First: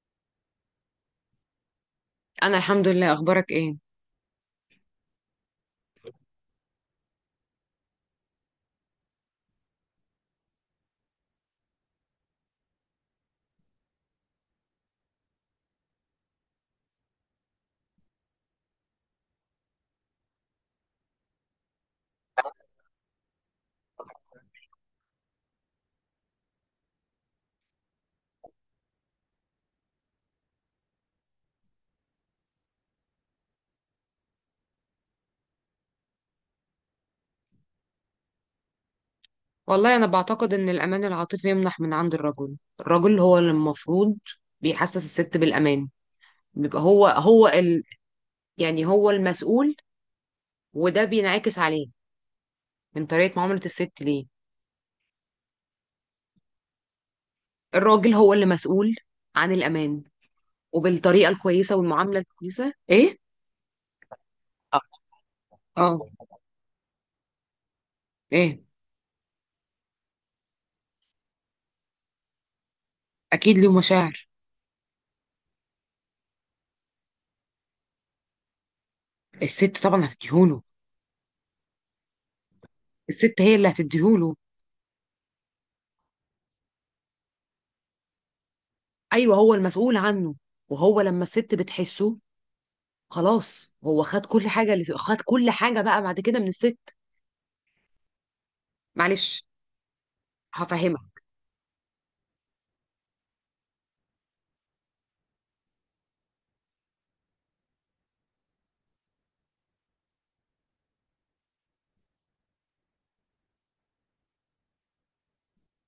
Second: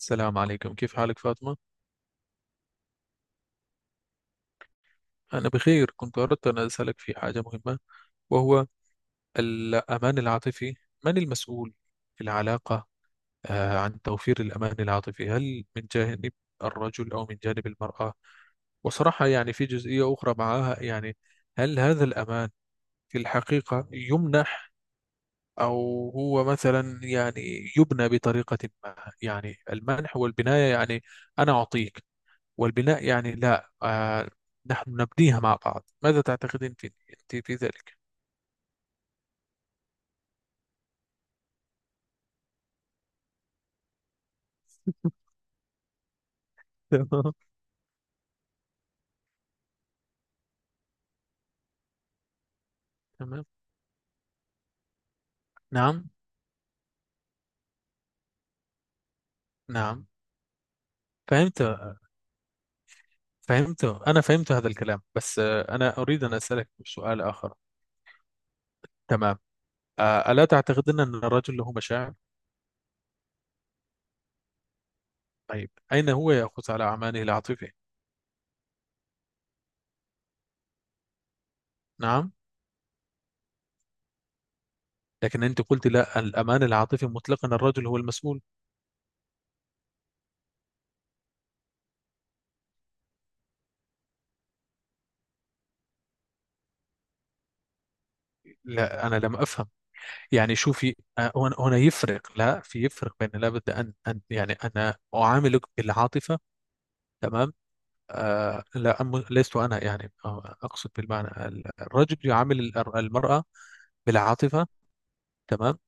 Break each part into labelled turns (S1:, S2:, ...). S1: السلام عليكم، كيف حالك فاطمة؟
S2: أنا الحمد لله. أخبارك إيه؟
S1: أنا بخير. كنت أردت أن أسألك في حاجة مهمة، وهو الأمان العاطفي. من المسؤول في العلاقة عن توفير الأمان العاطفي؟ هل من جانب الرجل أو من جانب المرأة؟ وصراحة يعني في جزئية أخرى معها، يعني هل هذا الأمان في الحقيقة يمنح أو هو مثلا يعني يبنى بطريقة ما؟ يعني المنح والبناية، يعني أنا أعطيك، والبناء يعني لا نحن نبنيها مع بعض. ماذا تعتقدين في أنت في ذلك؟
S2: والله أنا بعتقد إن الأمان العاطفي يمنح من عند الرجل هو اللي المفروض بيحسس الست بالأمان، بيبقى هو
S1: تمام
S2: هو ال... يعني هو المسؤول، وده بينعكس عليه من طريقة
S1: تمام.
S2: معاملة الست ليه.
S1: نعم
S2: الراجل هو اللي مسؤول عن الأمان،
S1: نعم.
S2: وبالطريقة
S1: فهمت
S2: الكويسة والمعاملة الكويسة، إيه؟
S1: فهمت. أنا فهمت هذا
S2: آه
S1: الكلام، بس
S2: آه،
S1: أنا أريد أن أسألك سؤال آخر.
S2: إيه؟
S1: تمام. ألا تعتقدين أن الرجل له مشاعر؟
S2: أكيد له مشاعر.
S1: طيب، أين هو يأخذ على أعماله العاطفية؟
S2: الست طبعا هتديهوله.
S1: نعم.
S2: الست هي اللي هتديهوله.
S1: لكن أنت قلت لا، الأمان العاطفي مطلقا الرجل هو المسؤول.
S2: أيوه، هو المسؤول عنه، وهو لما الست بتحسه خلاص هو خد كل حاجة، اللي خد كل حاجة بقى بعد كده من الست.
S1: لا أنا لم
S2: معلش.
S1: أفهم. يعني شوفي،
S2: هفهمك.
S1: هنا يفرق، لا، في يفرق بين، لابد أن يعني أنا أعاملك بالعاطفة. تمام. آه لا أم- لست أنا، يعني أقصد بالمعنى الرجل يعامل المرأة بالعاطفة. تمام.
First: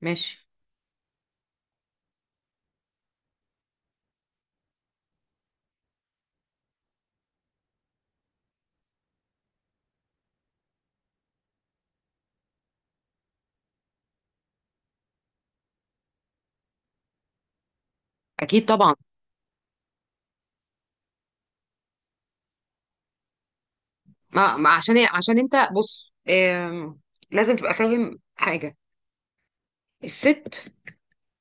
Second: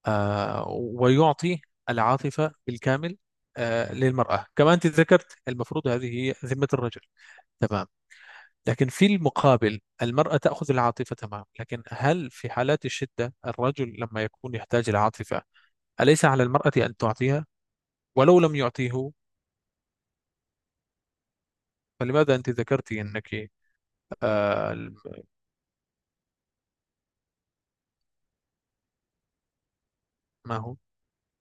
S2: ماشي.
S1: ويعطي العاطفة بالكامل للمرأة. كما أنت ذكرت، المفروض هذه هي ذمة الرجل. تمام. لكن في المقابل، المرأة تأخذ العاطفة. تمام. لكن هل في حالات الشدة، الرجل لما يكون يحتاج العاطفة، أليس على المرأة أن تعطيها ولو لم
S2: اكيد طبعا.
S1: يعطيه؟ فلماذا أنت ذكرتي أنك
S2: ما
S1: آه
S2: عشان إيه؟ عشان انت بص، لازم تبقى فاهم حاجه.
S1: ما
S2: الست
S1: هو.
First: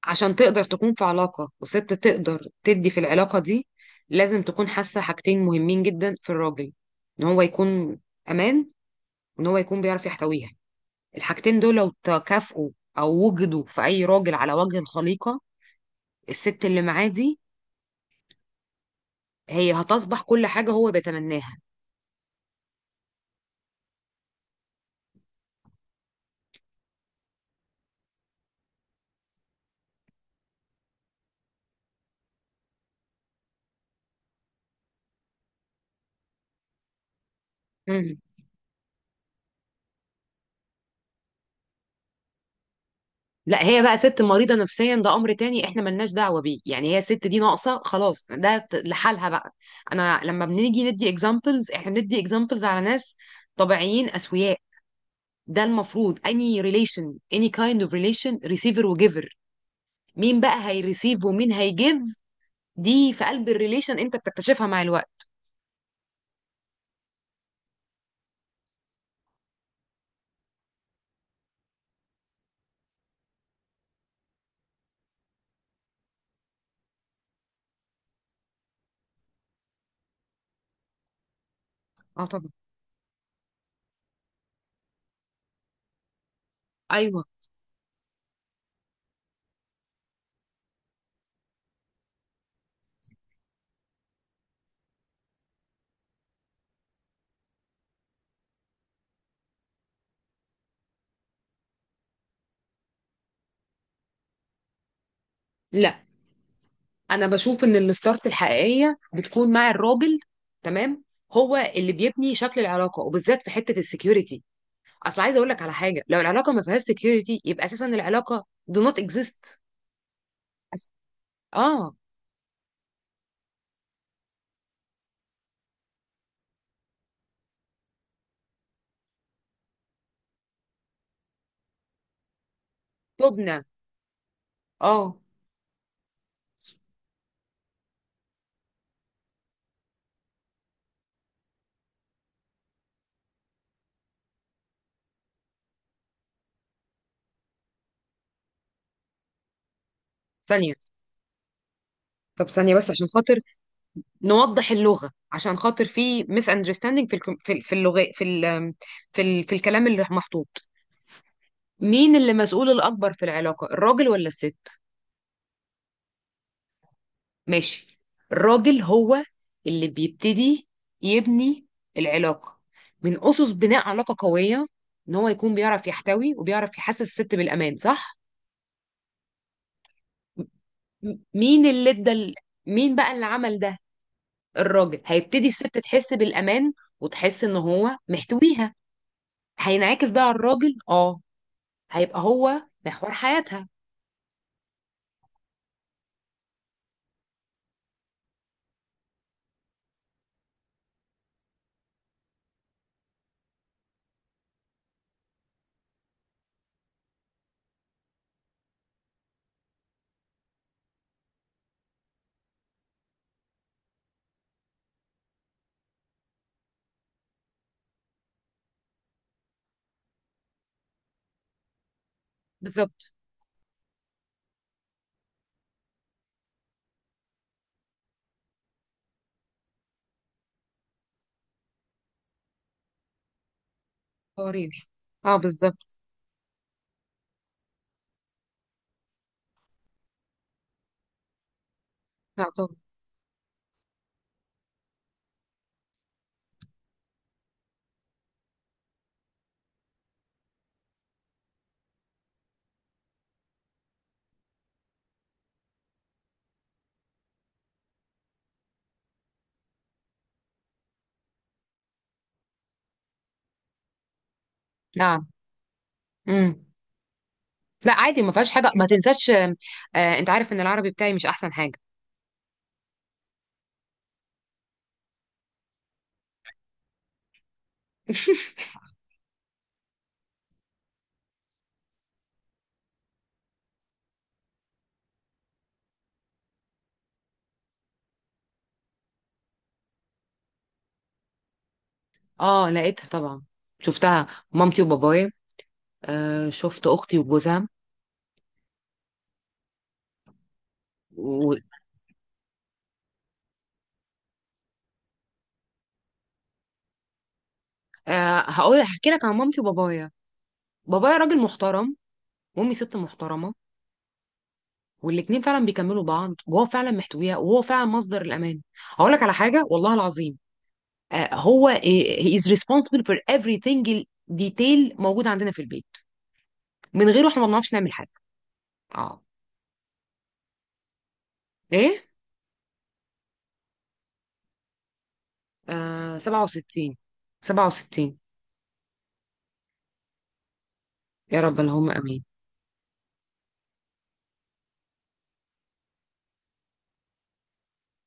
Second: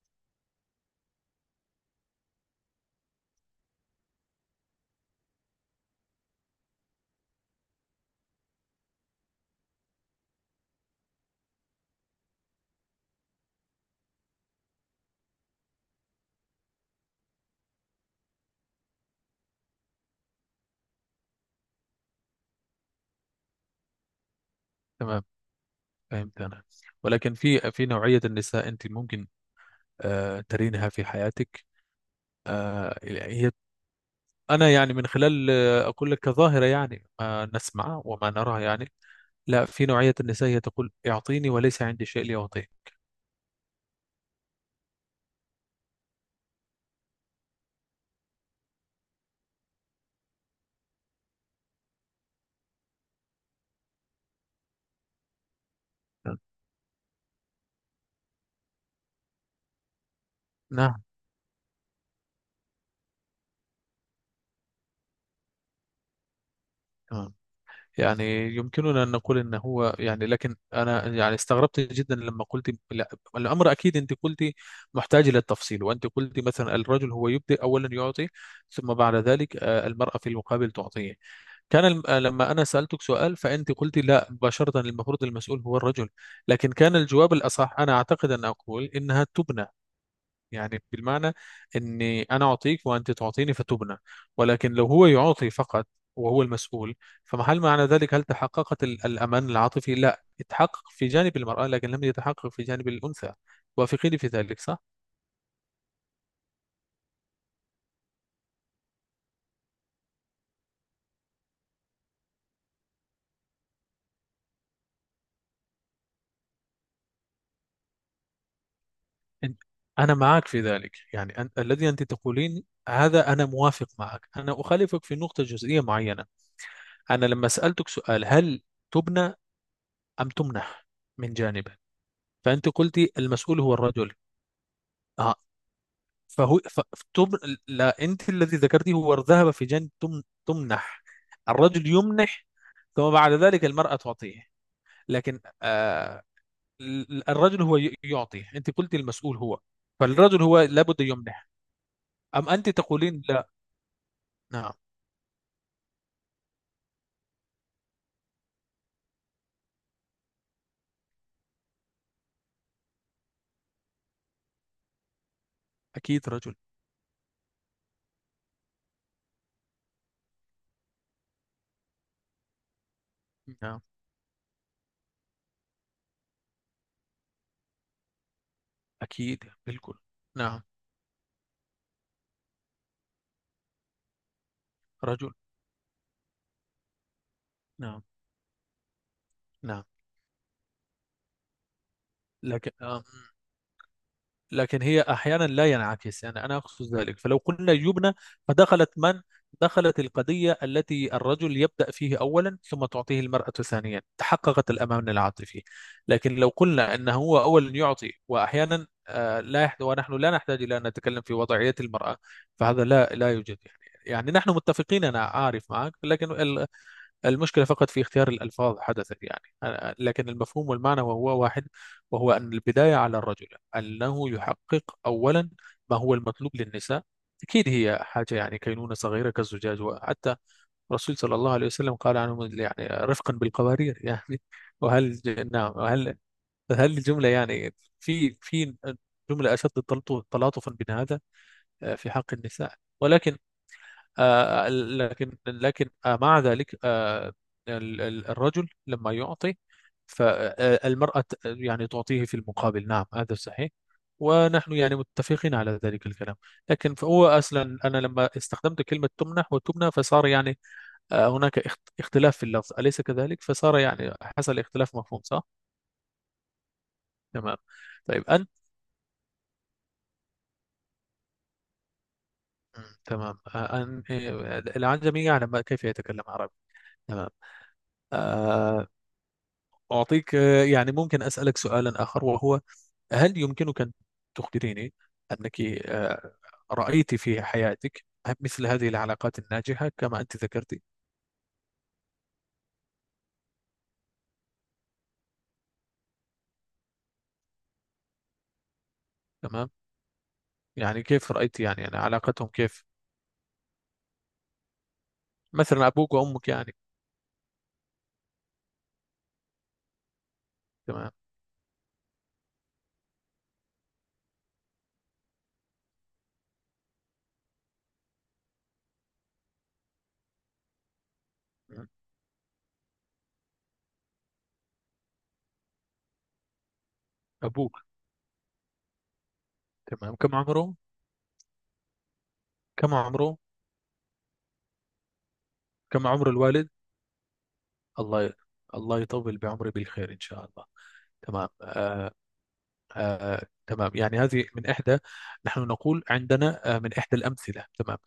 S2: عشان تقدر تكون في علاقه، وست تقدر تدي في العلاقه دي، لازم تكون حاسه حاجتين مهمين جدا في الراجل: ان هو يكون امان، وان هو يكون بيعرف يحتويها. الحاجتين دول لو تكافئوا او وجدوا في اي راجل على وجه الخليقه، الست اللي معاه دي هي هتصبح كل حاجة هو بيتمناها.
S1: تمام. فهمت أنا. ولكن في نوعية النساء أنت ممكن ترينها في حياتك، يعني هي، أنا يعني من خلال أقول لك كظاهرة، يعني ما نسمع
S2: مم.
S1: وما نراها يعني. لا، في نوعية النساء هي تقول اعطيني وليس عندي شيء لأعطيه.
S2: لا، هي بقى ست مريضة نفسيا، ده أمر تاني، إحنا ملناش دعوة بيه، يعني هي الست دي ناقصة خلاص، ده لحالها بقى. أنا لما بنيجي ندي examples، إحنا بندي examples على ناس طبيعيين أسوياء. ده المفروض any relation، any kind of relation، receiver وgiver. مين بقى
S1: نعم.
S2: هيريسيف ومين هيجيف؟ دي في قلب الريليشن، أنت بتكتشفها مع الوقت.
S1: تمام. يعني يمكننا أن نقول أنه هو، يعني لكن أنا يعني استغربت جدا لما قلت لا. الأمر أكيد أنت قلت محتاج إلى التفصيل، وأنت قلت مثلا الرجل هو يبدأ أولا يعطي، ثم بعد ذلك المرأة في المقابل تعطيه. كان الم... آه،
S2: اه طبعا.
S1: لما أنا سألتك سؤال، فأنت قلت لا مباشرة، المفروض المسؤول هو الرجل. لكن كان
S2: ايوه.
S1: الجواب الأصح، أنا أعتقد، أن أقول إنها تبنى. يعني بالمعنى أني أنا أعطيك وأنت تعطيني فتبنى. ولكن لو هو يعطي فقط وهو المسؤول، فمحل معنى ذلك، هل تحققت الأمان العاطفي؟ لا يتحقق في جانب المرأة، لكن لم يتحقق في جانب الأنثى. وافقيني في ذلك، صح؟
S2: لا، انا بشوف ان الستارت الحقيقيه بتكون مع الراجل، تمام، هو اللي بيبني شكل العلاقه، وبالذات في حته السكيورتي. اصل عايزه اقول لك على حاجه، لو العلاقه ما فيهاش سكيورتي يبقى اساسا العلاقه do not
S1: أنت-
S2: exist.
S1: أنا معك في
S2: أس...
S1: ذلك، يعني الذي
S2: اه.
S1: أنت تقولين هذا أنا موافق معك. أنا أخالفك في نقطة جزئية معينة. أنا لما سألتك سؤال، هل تبنى أم تمنح من جانبه، فأنت قلتي المسؤول
S2: تبنى.
S1: هو الرجل.
S2: اه.
S1: آه فهو لا، أنت الذي ذكرتي هو ذهب في جانب تمنح. الرجل يمنح، ثم بعد ذلك المرأة تعطيه. لكن الرجل هو يعطي. أنت قلتي المسؤول هو، فالرجل هو
S2: ثانيه.
S1: لابد يمنح.
S2: طب
S1: أم أنت
S2: ثانيه بس، عشان
S1: تقولين
S2: خاطر
S1: لا؟
S2: نوضح
S1: نعم.
S2: اللغه، عشان خاطر في ميس اندرستاندينج في اللغه، في الكلام اللي محطوط. مين اللي مسؤول الاكبر في العلاقه، الراجل ولا الست؟
S1: أكيد رجل.
S2: ماشي. الراجل هو اللي بيبتدي يبني العلاقة من أسس
S1: نعم.
S2: بناء علاقة قوية، إن هو يكون بيعرف يحتوي وبيعرف يحسس الست بالأمان، صح؟
S1: أكيد بالكل. نعم.
S2: مين اللي مين بقى اللي عمل ده؟ الراجل
S1: رجل.
S2: هيبتدي الست تحس بالأمان، وتحس إن هو
S1: نعم.
S2: محتويها.
S1: نعم.
S2: هينعكس ده على الراجل، هيبقى هو
S1: لكن آه.
S2: محور حياتها.
S1: لكن هي أحيانا لا ينعكس، يعني أنا أقصد ذلك. فلو قلنا يبنى، فدخلت من دخلت القضية التي الرجل يبدأ فيه أولا ثم تعطيه المرأة ثانيا، تحققت الأمان العاطفي. لكن لو قلنا أنه هو أولا يعطي وأحيانا لا يحد، ونحن لا نحتاج إلى أن نتكلم في وضعية المرأة، فهذا لا يوجد يعني. يعني نحن متفقين، أنا عارف معك، لكن المشكلة فقط في اختيار الألفاظ حدثت، يعني لكن المفهوم والمعنى وهو واحد، وهو أن البداية
S2: بالظبط.
S1: على الرجل، أنه يحقق أولا ما هو المطلوب للنساء. أكيد هي حاجة يعني كينونة صغيرة كالزجاج، وحتى الرسول صلى الله عليه وسلم قال عنهم يعني رفقا بالقوارير يعني.
S2: قرير.
S1: وهل؟
S2: اه،
S1: نعم،
S2: بالظبط.
S1: وهل، هل الجملة يعني في جملة أشد تلاطفا من هذا في حق
S2: لا
S1: النساء؟
S2: طبعا.
S1: ولكن لكن لكن مع ذلك الرجل لما يعطي، فالمرأة يعني تعطيه في المقابل. نعم هذا صحيح، ونحن يعني متفقين على ذلك الكلام. لكن فهو أصلا أنا لما استخدمت كلمة تمنح وتمنى، فصار يعني هناك اختلاف في اللفظ، أليس كذلك؟ فصار يعني حصل اختلاف مفهوم،
S2: نعم.
S1: صح؟
S2: امم
S1: تمام.
S2: لا عادي،
S1: طيب
S2: ما
S1: أنت.
S2: فيهاش حاجه، ما تنساش. انت عارف ان العربي بتاعي مش احسن حاجه.
S1: تمام. آه، أن آه، العجمي يعلم كيف يتكلم عربي. تمام. آه، أعطيك، يعني ممكن أسألك سؤالا آخر، وهو هل يمكنك أن تخبريني أنك رأيت في حياتك مثل هذه العلاقات الناجحة كما أنت ذكرتي؟
S2: اه، لقيتها طبعا. شفتها مامتي وبابايا. شفت اختي وجوزها.
S1: تمام. يعني كيف
S2: و...
S1: رأيت يعني, يعني علاقتهم كيف؟ مثلا أبوك وأمك يعني.
S2: آه هقول هحكي لك عن مامتي وبابايا.
S1: تمام.
S2: بابايا راجل محترم، وامي ست محترمه، والاتنين فعلا بيكملوا بعض، وهو فعلا محتويها، وهو فعلا مصدر الامان. هقول لك على حاجه والله العظيم. آه هو آه،
S1: مم.
S2: he is responsible for everything. detail موجود عندنا في البيت، من غيره احنا ما بنعرفش
S1: أبوك.
S2: نعمل حاجه. اه.
S1: تمام، كم عمره؟
S2: ايه.
S1: كم عمره؟ كم
S2: آه،
S1: عمر الوالد؟
S2: 67. 67.
S1: الله ي- الله يطول بعمري بالخير إن شاء الله.
S2: يا
S1: تمام.
S2: رب، اللهم امين.
S1: تمام. يعني هذه من إحدى، نحن نقول عندنا من إحدى الأمثلة. تمام.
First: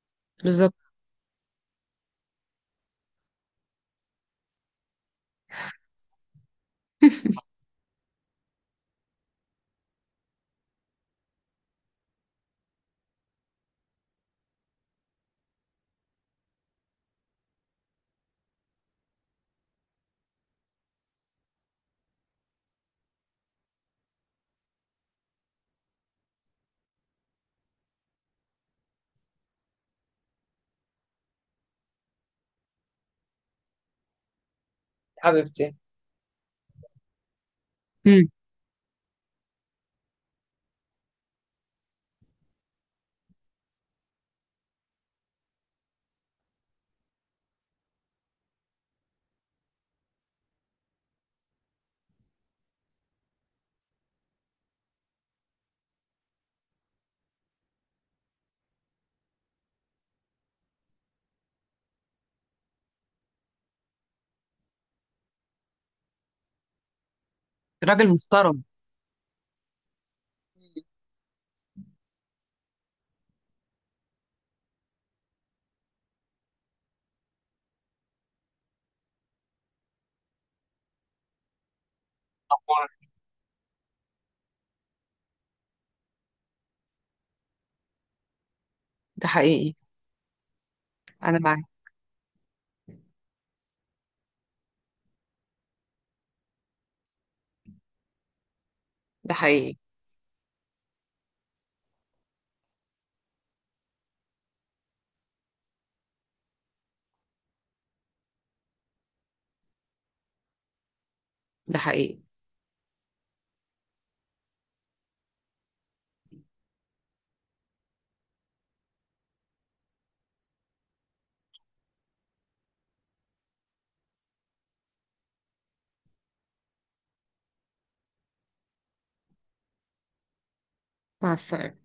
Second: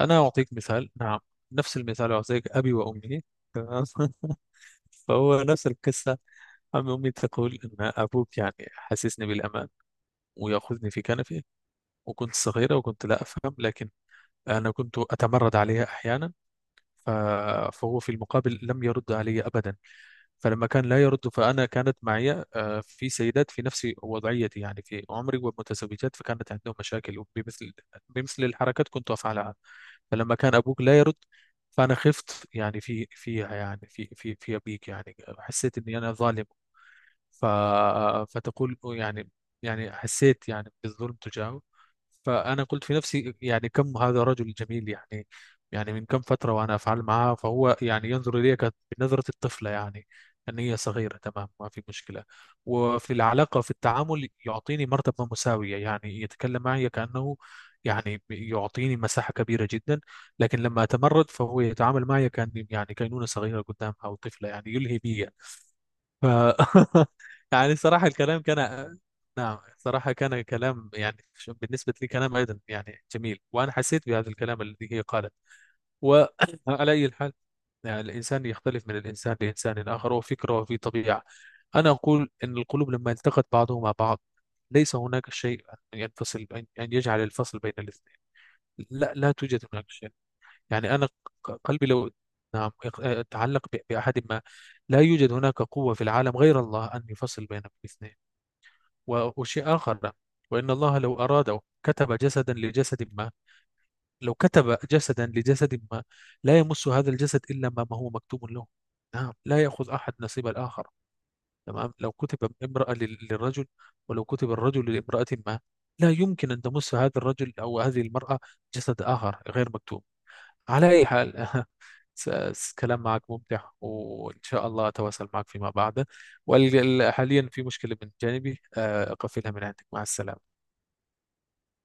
S1: أنا أعطيك
S2: بالظبط.
S1: مثال. نعم. نفس المثال أعطيك، أبي وأمي. تمام. فهو نفس القصة. عم أمي تقول إن أبوك يعني حسسني بالأمان ويأخذني في كنفه، وكنت صغيرة وكنت لا أفهم، لكن أنا كنت أتمرد عليها أحيانا. ف- فهو في المقابل لم يرد علي أبدا. فلما كان لا يرد، فأنا كانت معي في سيدات في نفس وضعيتي، يعني في عمري ومتزوجات، فكانت عندهم مشاكل بمثل الحركات كنت أفعلها. فلما كان أبوك لا يرد، فأنا خفت يعني في فيها يعني في أبيك، يعني
S2: حبيبتي.
S1: حسيت إني أنا ظالم. ف...
S2: مم.
S1: فتقول يعني، يعني حسيت يعني بالظلم تجاهه. فأنا قلت في نفسي يعني كم هذا رجل جميل، يعني يعني من كم فترة وأنا أفعل معها، فهو يعني ينظر إليك بنظرة الطفلة، يعني أن هي صغيرة، تمام، ما في مشكلة. وفي العلاقة في التعامل يعطيني مرتبة مساوية، يعني يتكلم معي كأنه، يعني يعطيني مساحة كبيرة جدا. لكن لما أتمرد فهو يتعامل معي كأني يعني كينونة صغيرة قدامها أو طفلة، يعني يلهي بي. ف... يعني صراحة
S2: راجل
S1: الكلام كان.
S2: محترم.
S1: نعم صراحة كان كلام، يعني بالنسبة لي كلام أيضا يعني جميل، وأنا حسيت بهذا الكلام الذي هي قالت. وعلى أي حال، يعني الإنسان يختلف من الإنسان لإنسان آخر، وفكره وفي طبيعة. أنا أقول إن القلوب
S2: أخبارك؟
S1: لما التقت بعضهما بعض، ليس هناك شيء أن ينفصل، أن يجعل الفصل بين الاثنين. لا،
S2: ده
S1: توجد
S2: حقيقي.
S1: هناك شيء. يعني أنا
S2: انا معاك.
S1: قلبي لو، نعم، تعلق بأحد ما، لا يوجد هناك قوة في العالم غير الله أن يفصل بين الاثنين.
S2: ده حقيقي.
S1: وشيء آخر، وإن الله لو أراده كتب جسدا لجسد ما، لو كتب جسدا لجسد ما، لا يمس هذا الجسد إلا ما هو مكتوب له. نعم، لا يأخذ أحد نصيب الآخر.
S2: ده
S1: تمام. لو
S2: حقيقي.
S1: كتب امرأة للرجل، ولو كتب الرجل لامرأة ما، لا يمكن أن تمس هذا الرجل أو هذه المرأة جسد آخر غير مكتوب. على أي حال، كلام معك ممتع، وإن شاء الله أتواصل معك فيما بعد. وحاليا في مشكلة من جانبي، أقفلها من عندك. مع السلامة.
S2: مع السلامة.